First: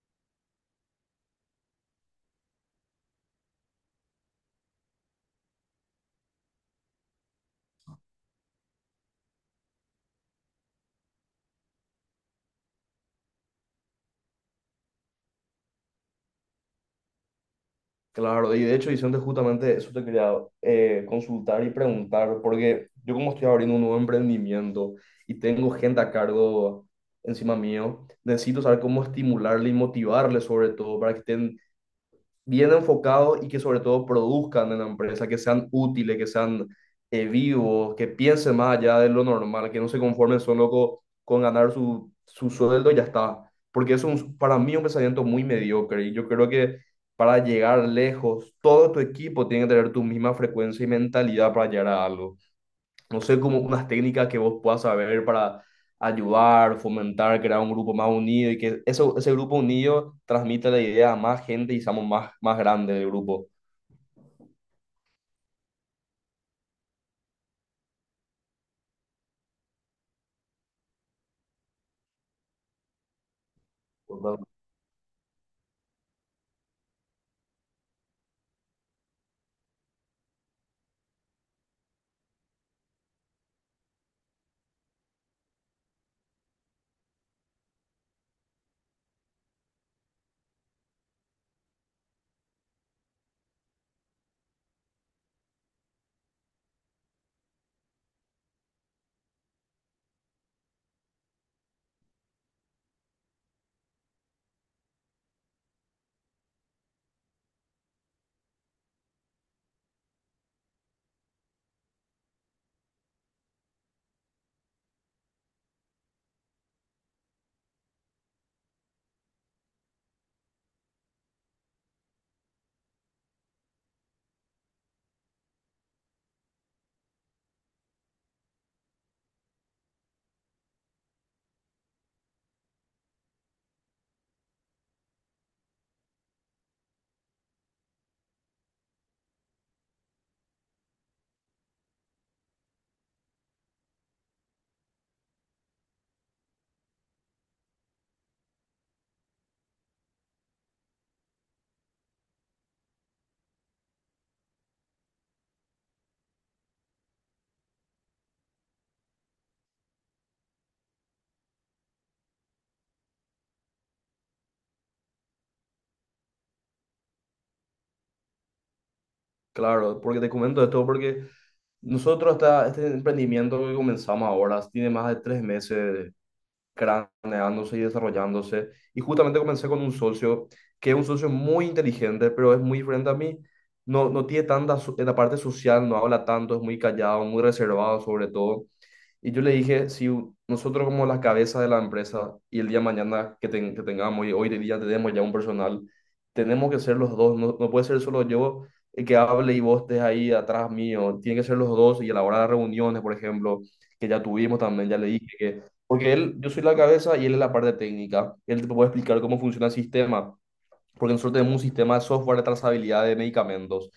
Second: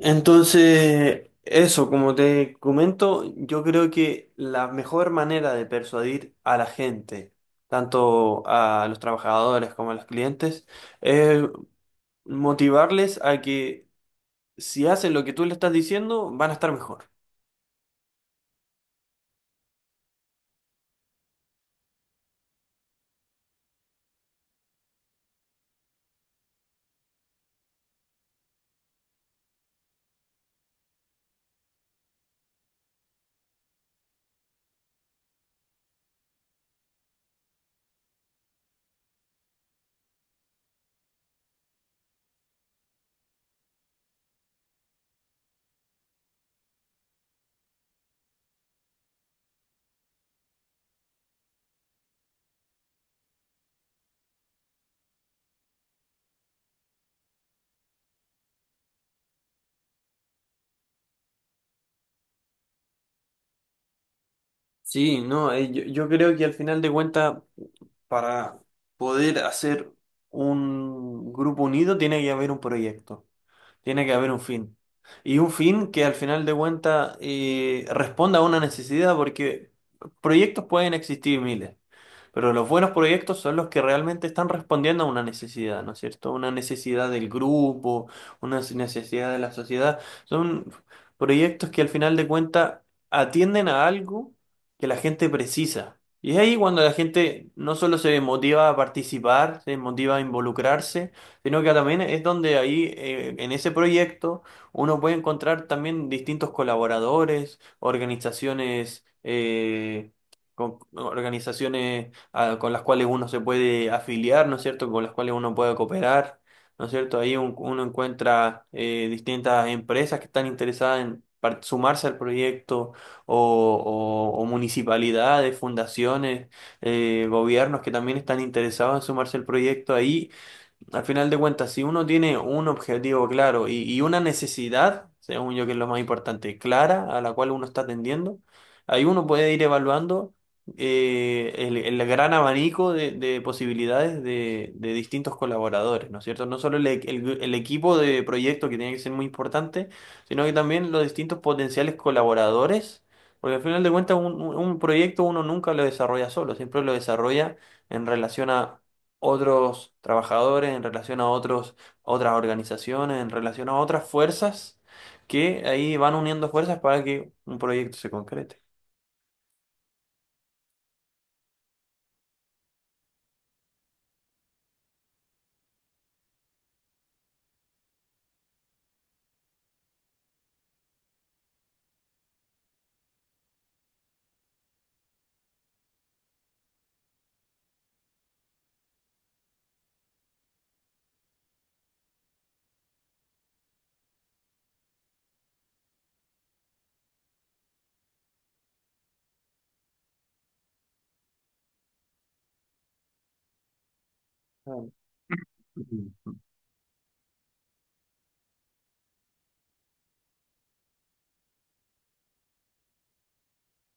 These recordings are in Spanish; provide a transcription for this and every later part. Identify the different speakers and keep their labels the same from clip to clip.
Speaker 1: Entonces, eso, como te comento, yo creo que la mejor manera de persuadir a la gente, tanto a los trabajadores como a los clientes, es motivarles a que si hacen lo que tú le estás diciendo, van a estar mejor.
Speaker 2: Claro, y de hecho, Vicente, justamente eso te quería consultar y preguntar, porque yo, como estoy abriendo un nuevo emprendimiento y tengo gente a cargo encima mío, necesito saber cómo estimularle y motivarle, sobre todo para que estén bien enfocados y que sobre todo produzcan en la empresa, que sean útiles, que sean vivos, que piensen más allá de lo normal, que no se conformen solo con ganar su sueldo y ya está. Porque eso es para mí un pensamiento muy mediocre, y yo creo que para llegar lejos, todo tu equipo tiene que tener tu misma frecuencia y mentalidad para llegar a algo. No sé, como unas técnicas que vos puedas saber para ayudar, fomentar, crear un grupo más unido, y que eso, ese grupo unido transmita la idea a más gente y seamos más, más grande el grupo.
Speaker 1: Sí, no, yo creo que al final de cuentas, para poder hacer un grupo unido, tiene que haber un proyecto. Tiene que haber
Speaker 2: ¿Verdad?
Speaker 1: un fin. Y un fin que al final de cuentas responda a una necesidad, porque proyectos pueden existir miles. Pero los buenos proyectos son los que realmente están respondiendo a una necesidad, ¿no es cierto? Una necesidad del grupo, una necesidad de la sociedad. Son proyectos que al final de cuentas atienden a algo que la gente precisa. Y es ahí cuando la gente no solo se motiva a participar, se motiva a involucrarse, sino que también es donde ahí, en ese proyecto, uno puede encontrar también distintos colaboradores, organizaciones, organizaciones con las cuales uno se puede afiliar, ¿no es cierto? Con las cuales uno puede cooperar, ¿no es cierto? Ahí uno encuentra distintas empresas que están interesadas en sumarse al proyecto o, o municipalidades, fundaciones, gobiernos que también están interesados en sumarse al proyecto ahí al final de cuentas, si uno tiene un objetivo claro y una necesidad, según yo que es lo más importante, clara, a la cual uno está atendiendo, ahí uno puede ir evaluando el gran abanico de posibilidades de distintos colaboradores, ¿no es cierto? No solo el el equipo de proyecto que tiene que ser muy importante, sino que también los distintos potenciales colaboradores, porque al final de cuentas un proyecto uno nunca lo desarrolla solo, siempre lo desarrolla en relación a otros trabajadores, en relación a otros, a otras organizaciones, en relación a otras fuerzas que ahí van uniendo fuerzas para que un proyecto se concrete.
Speaker 2: Claro, porque te comento esto, porque nosotros, este emprendimiento que comenzamos ahora tiene más de tres meses craneándose y desarrollándose. Y justamente comencé con un socio que es un socio muy inteligente, pero es muy diferente a mí. No, no tiene tanta en la parte social, no habla tanto, es muy callado, muy reservado sobre todo. Y yo le dije, si nosotros, como la cabeza de la empresa, y el día de mañana que, que tengamos, y hoy de día tenemos ya un personal, tenemos que ser los dos, no, no puede ser solo yo el que hable y vos estés ahí atrás mío, tiene que ser los dos. Y a la hora de reuniones, por ejemplo, que ya tuvimos también,
Speaker 1: Claro,
Speaker 2: ya le dije que, porque él, yo soy la cabeza y él es la parte técnica, él te puede explicar cómo funciona el sistema, porque nosotros tenemos un sistema de software de trazabilidad de medicamentos.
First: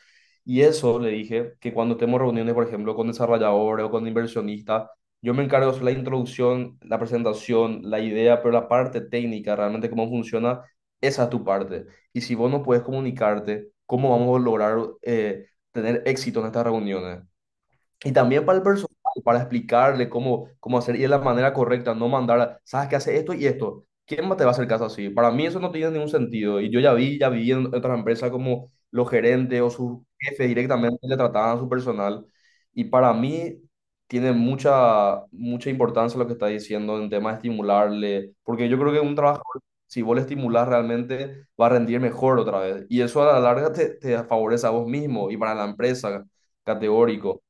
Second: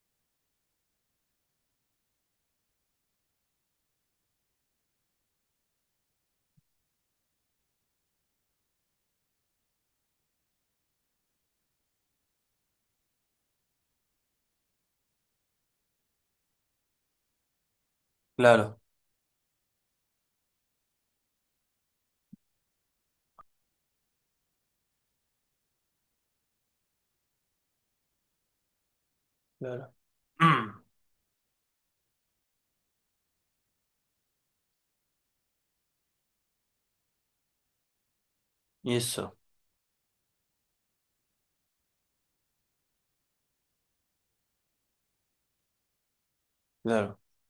Speaker 2: Y eso le dije, que cuando tenemos reuniones, por ejemplo, con desarrolladores o con inversionistas, yo me encargo de hacer la introducción, la presentación, la idea, pero la parte técnica, realmente cómo funciona, esa es tu parte. Y si vos no puedes comunicarte, ¿cómo vamos a lograr tener éxito en estas reuniones? Y también para el
Speaker 1: claro,
Speaker 2: personal, para explicarle cómo, cómo hacer, y de la manera correcta, no mandar, sabes que hace esto y esto. ¿Quién más te va a hacer caso así? Para mí eso no tiene ningún sentido. Y yo ya vi en otras empresas como los gerentes o
Speaker 1: claro.
Speaker 2: sus jefes directamente le trataban a su personal. Y para mí tiene mucha, mucha importancia lo que está diciendo en tema de estimularle, porque yo creo
Speaker 1: Y
Speaker 2: que un
Speaker 1: eso,
Speaker 2: trabajador, si vos le estimulas realmente, va a rendir mejor otra vez. Y eso a la larga te, te favorece a vos mismo y para la empresa,
Speaker 1: claro.
Speaker 2: categórico.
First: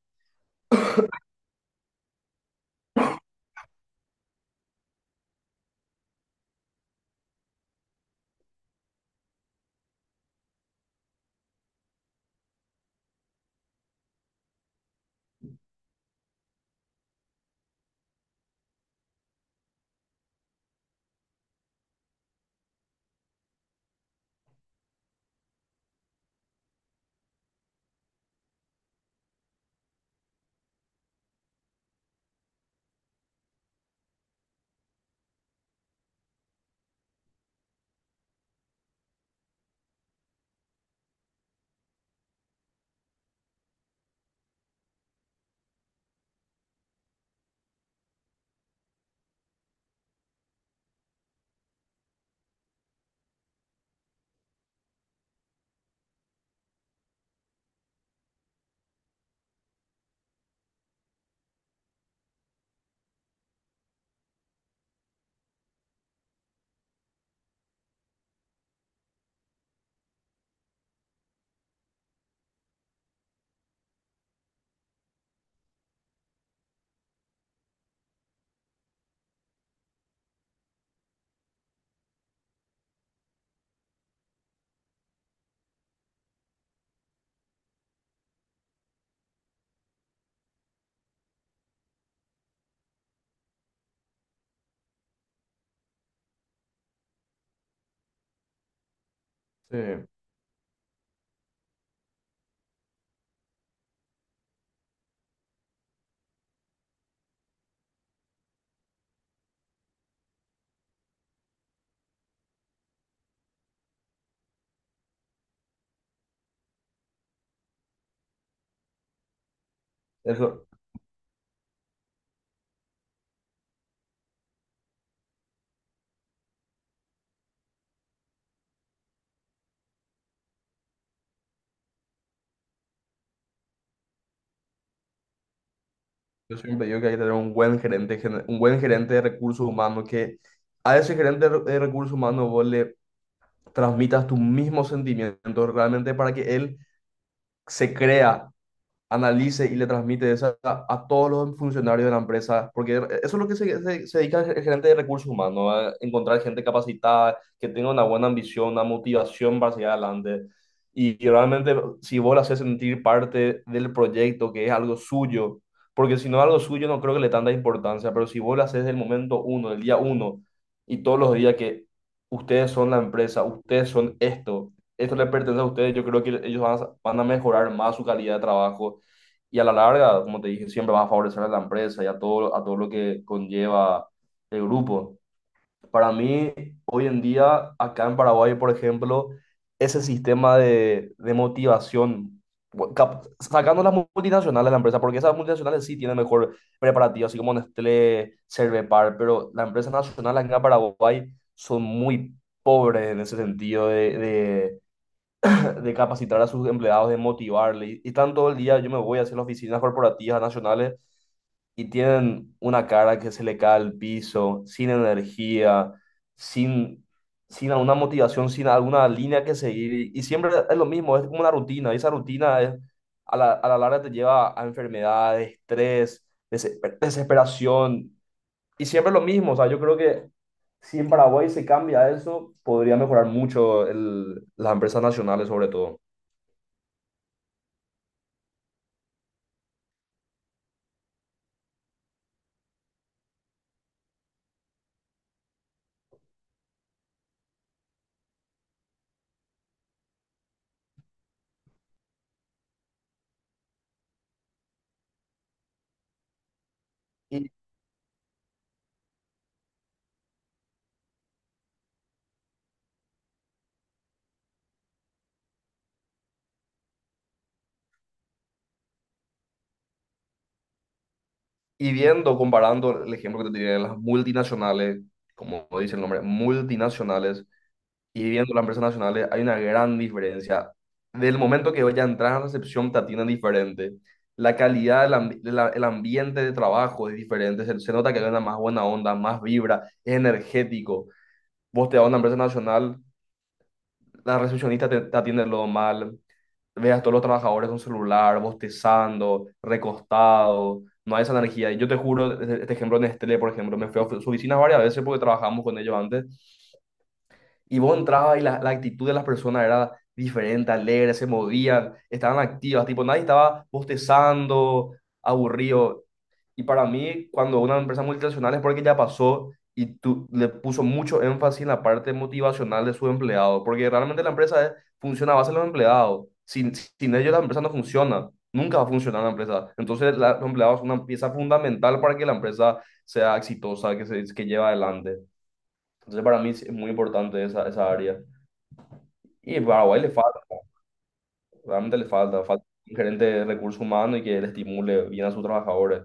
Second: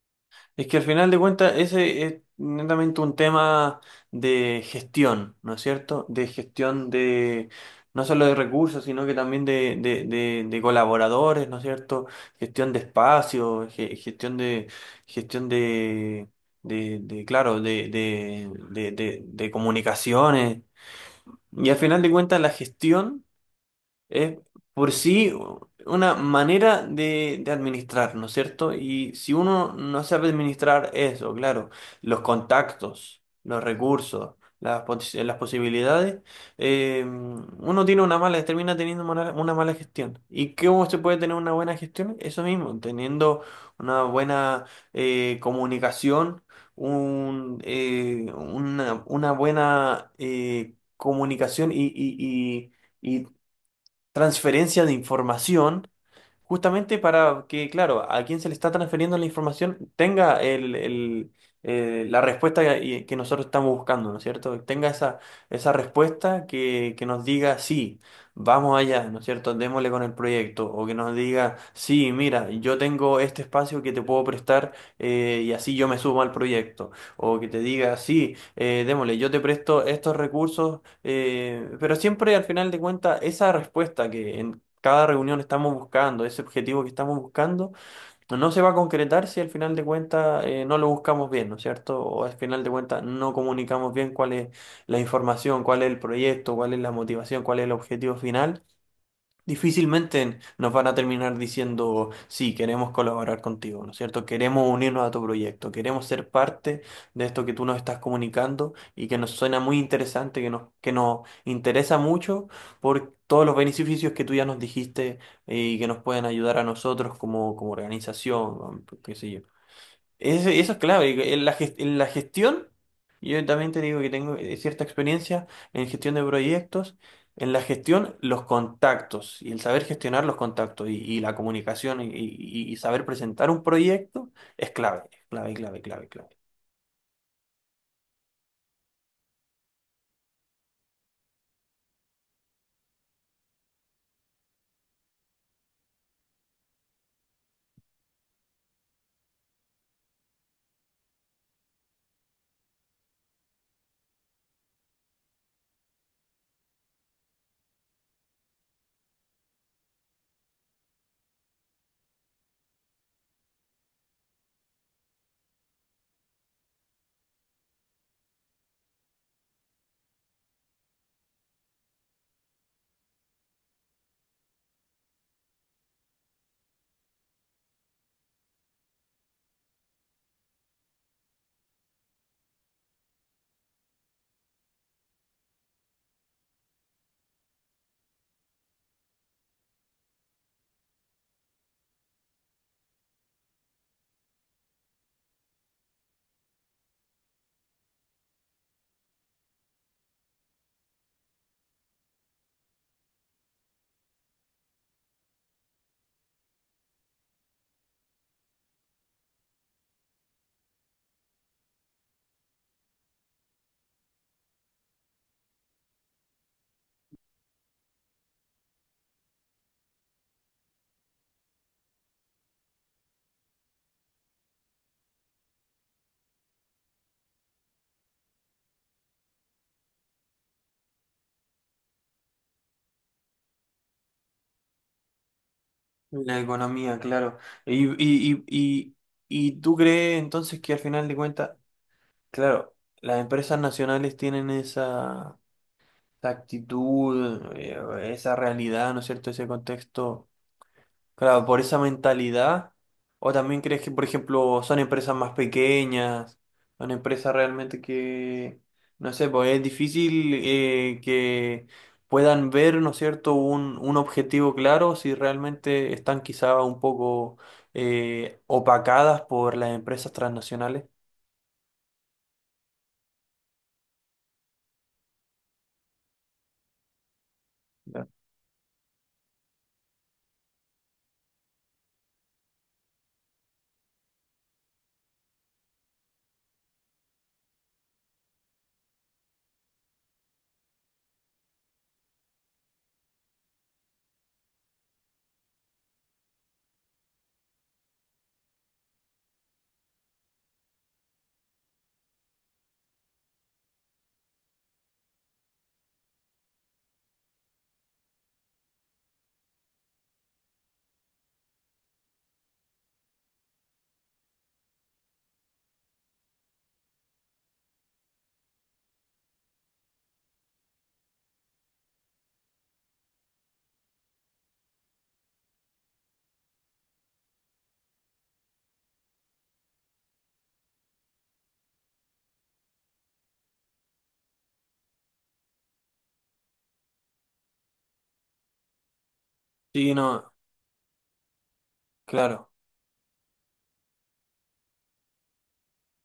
Speaker 1: Es que al final de cuentas ese es netamente un tema de gestión, ¿no es cierto? De gestión de no solo de recursos, sino que también de, de colaboradores, ¿no es cierto? Gestión de espacio, gestión de gestión de, claro, de, de comunicaciones. Y al final de cuentas la gestión es por sí una manera de administrar, ¿no es cierto? Y si uno no sabe administrar eso, claro, los contactos, los recursos, las, las posibilidades, uno tiene una mala, termina teniendo una mala gestión. ¿Y cómo se puede tener una buena gestión? Eso mismo, teniendo una buena comunicación, una buena comunicación y transferencia de información justamente para que, claro, a quien se le está transfiriendo la información tenga la respuesta que nosotros estamos buscando, ¿no es cierto? Tenga esa, esa respuesta que nos diga, sí, vamos allá, ¿no es cierto? Démosle con el proyecto. O que nos diga, sí, mira, yo tengo este espacio que te puedo prestar, y así yo me sumo al proyecto. O que te diga, sí, démosle, yo te presto estos recursos. Pero siempre al final de cuentas, esa respuesta que, cada reunión estamos buscando, ese objetivo que estamos buscando, no se va a concretar si al final de cuentas no lo buscamos bien, ¿no es cierto? O al final de cuentas no comunicamos bien cuál es la información, cuál es el proyecto, cuál es la motivación, cuál es el objetivo final.
Speaker 2: Sí,
Speaker 1: Difícilmente nos van a terminar diciendo, sí, queremos colaborar contigo, ¿no es cierto? Queremos unirnos a tu proyecto, queremos ser parte de esto que tú nos estás comunicando y que nos suena muy interesante, que nos interesa mucho por todos los beneficios que tú ya nos dijiste, y que nos pueden ayudar a nosotros como, como organización, o qué sé yo. Eso,
Speaker 2: eso,
Speaker 1: eso es clave. En la, en la gestión, yo también te digo que tengo cierta experiencia en gestión de proyectos. En la gestión, los contactos y el saber gestionar los contactos y la comunicación y saber presentar un proyecto es clave, clave, clave, clave.
Speaker 2: yo siempre digo que hay que tener un buen gerente, un buen gerente de recursos humanos, que a ese gerente de de recursos humanos vos le transmitas tus mismos sentimientos realmente, para que él se crea, analice y le transmite esa a todos los funcionarios de la empresa, porque eso es lo que se, se dedica el gerente de recursos humanos, ¿no?, a encontrar gente capacitada, que tenga una buena ambición, una motivación para seguir adelante. Y realmente, si vos le haces sentir parte del proyecto, que es algo suyo, porque si no es algo suyo, no creo que le tanta importancia, pero si vos le haces del momento uno, del día uno, y todos los días, que ustedes son la empresa, ustedes son esto, esto le pertenece a ustedes, yo creo que ellos van a, van a mejorar más su calidad de trabajo, y a la larga, como te dije, siempre vas a favorecer a la empresa y a todo lo que conlleva el grupo. Para mí, hoy en día, acá en Paraguay, por ejemplo, ese sistema de motivación, sacando las multinacionales de la empresa, porque esas multinacionales sí tienen mejor preparativo, así como Nestlé, Cervepar, pero las empresas nacionales acá en Paraguay son muy pobres en ese sentido de capacitar a sus empleados, de motivarle. Y están todo el día, yo me voy hacia las oficinas corporativas nacionales y tienen una cara que se le cae al piso, sin energía, sin, sin alguna motivación, sin alguna línea que seguir. Y siempre es lo mismo, es como una rutina. Y esa rutina es, a la larga te lleva a enfermedades, estrés, desesperación. Y siempre es lo mismo. O sea, yo creo que si en Paraguay se cambia eso, podría mejorar mucho las empresas nacionales sobre todo.
Speaker 1: La economía, claro. Y, y, y, y, y tú crees entonces que al final de cuentas, claro, las empresas nacionales tienen esa, esa actitud, esa realidad, ¿no es cierto? Ese contexto. Claro, por esa mentalidad. O también crees que, por ejemplo, son empresas más pequeñas, son empresas
Speaker 2: Y,
Speaker 1: realmente que, no sé, pues es difícil que puedan ver, ¿no es cierto?, un objetivo claro si realmente están quizá un poco opacadas por las empresas transnacionales.
Speaker 2: y viendo, comparando el ejemplo que te tiré de las multinacionales, como dice el nombre, multinacionales,
Speaker 1: Ya.
Speaker 2: y viendo las empresas nacionales, hay una gran diferencia. Del momento que vaya a entrar a recepción, te atienden diferente. La calidad, del el ambiente de trabajo es diferente. Se nota que hay una más buena onda, más vibra, es energético. Vos te vas a una empresa nacional, la recepcionista te, te atiende lo mal, veas a todos los trabajadores con celular, bostezando, recostado, no hay esa energía. Y yo te juro, este este ejemplo de Nestlé, por ejemplo, me fui a su oficina varias veces porque trabajamos con ellos antes, y vos entrabas y la actitud de las personas era diferente, alegre, se movían, estaban activas, tipo, nadie estaba bostezando, aburrido. Y para mí, cuando una empresa multinacional es porque ya pasó y tú le puso mucho énfasis en la parte motivacional de su empleado, porque realmente la empresa funciona a base de los empleados. Sin, sin ellos la empresa no funciona, nunca va a funcionar la empresa. Entonces los empleados son una pieza fundamental para que la empresa sea exitosa, que se que lleve adelante. Entonces para mí es muy importante esa, esa área. Y a
Speaker 1: Sí,
Speaker 2: Paraguay le
Speaker 1: no,
Speaker 2: falta, realmente le falta,
Speaker 1: claro,
Speaker 2: falta un gerente de recursos humanos y que le estimule bien a sus trabajadores.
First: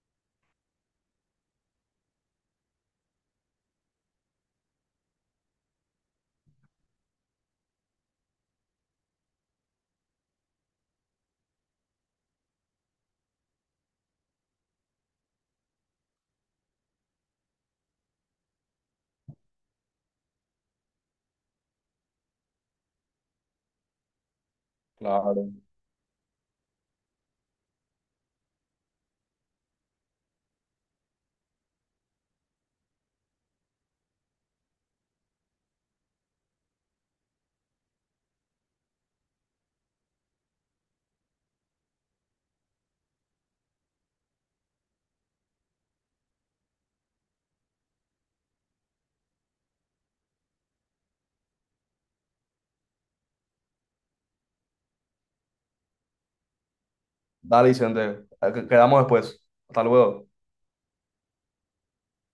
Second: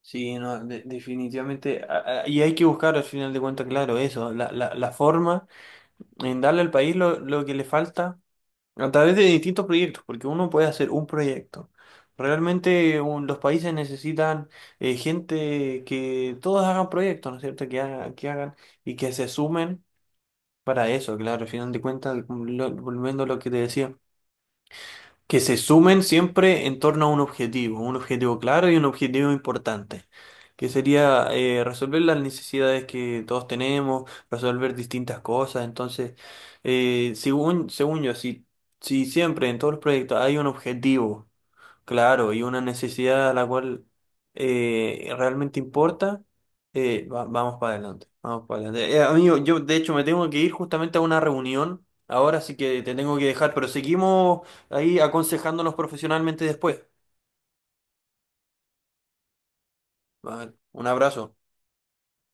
Speaker 1: sí, no, definitivamente. Y hay que buscar al final de cuentas, claro, eso, la, la forma en darle al país lo que le falta, a través de distintos proyectos, porque uno puede hacer un proyecto. Realmente los países necesitan gente que todos hagan proyectos, ¿no es cierto? Que, que hagan y que se sumen para eso, claro, al final de cuentas, volviendo a lo que te decía, que
Speaker 2: Claro.
Speaker 1: se sumen siempre en torno a un objetivo claro y un objetivo importante, que sería resolver las necesidades que todos tenemos, resolver distintas cosas. Entonces, según, según yo, si siempre en todos los proyectos hay un objetivo, claro, y una necesidad a la cual realmente importa, vamos para adelante, vamos para adelante. Amigo, yo de hecho me tengo que ir justamente a una reunión ahora, así que te tengo que dejar, pero seguimos ahí aconsejándonos profesionalmente después.
Speaker 2: Dale, Vicente. Quedamos después. Hasta luego.
Speaker 1: Vale, un abrazo.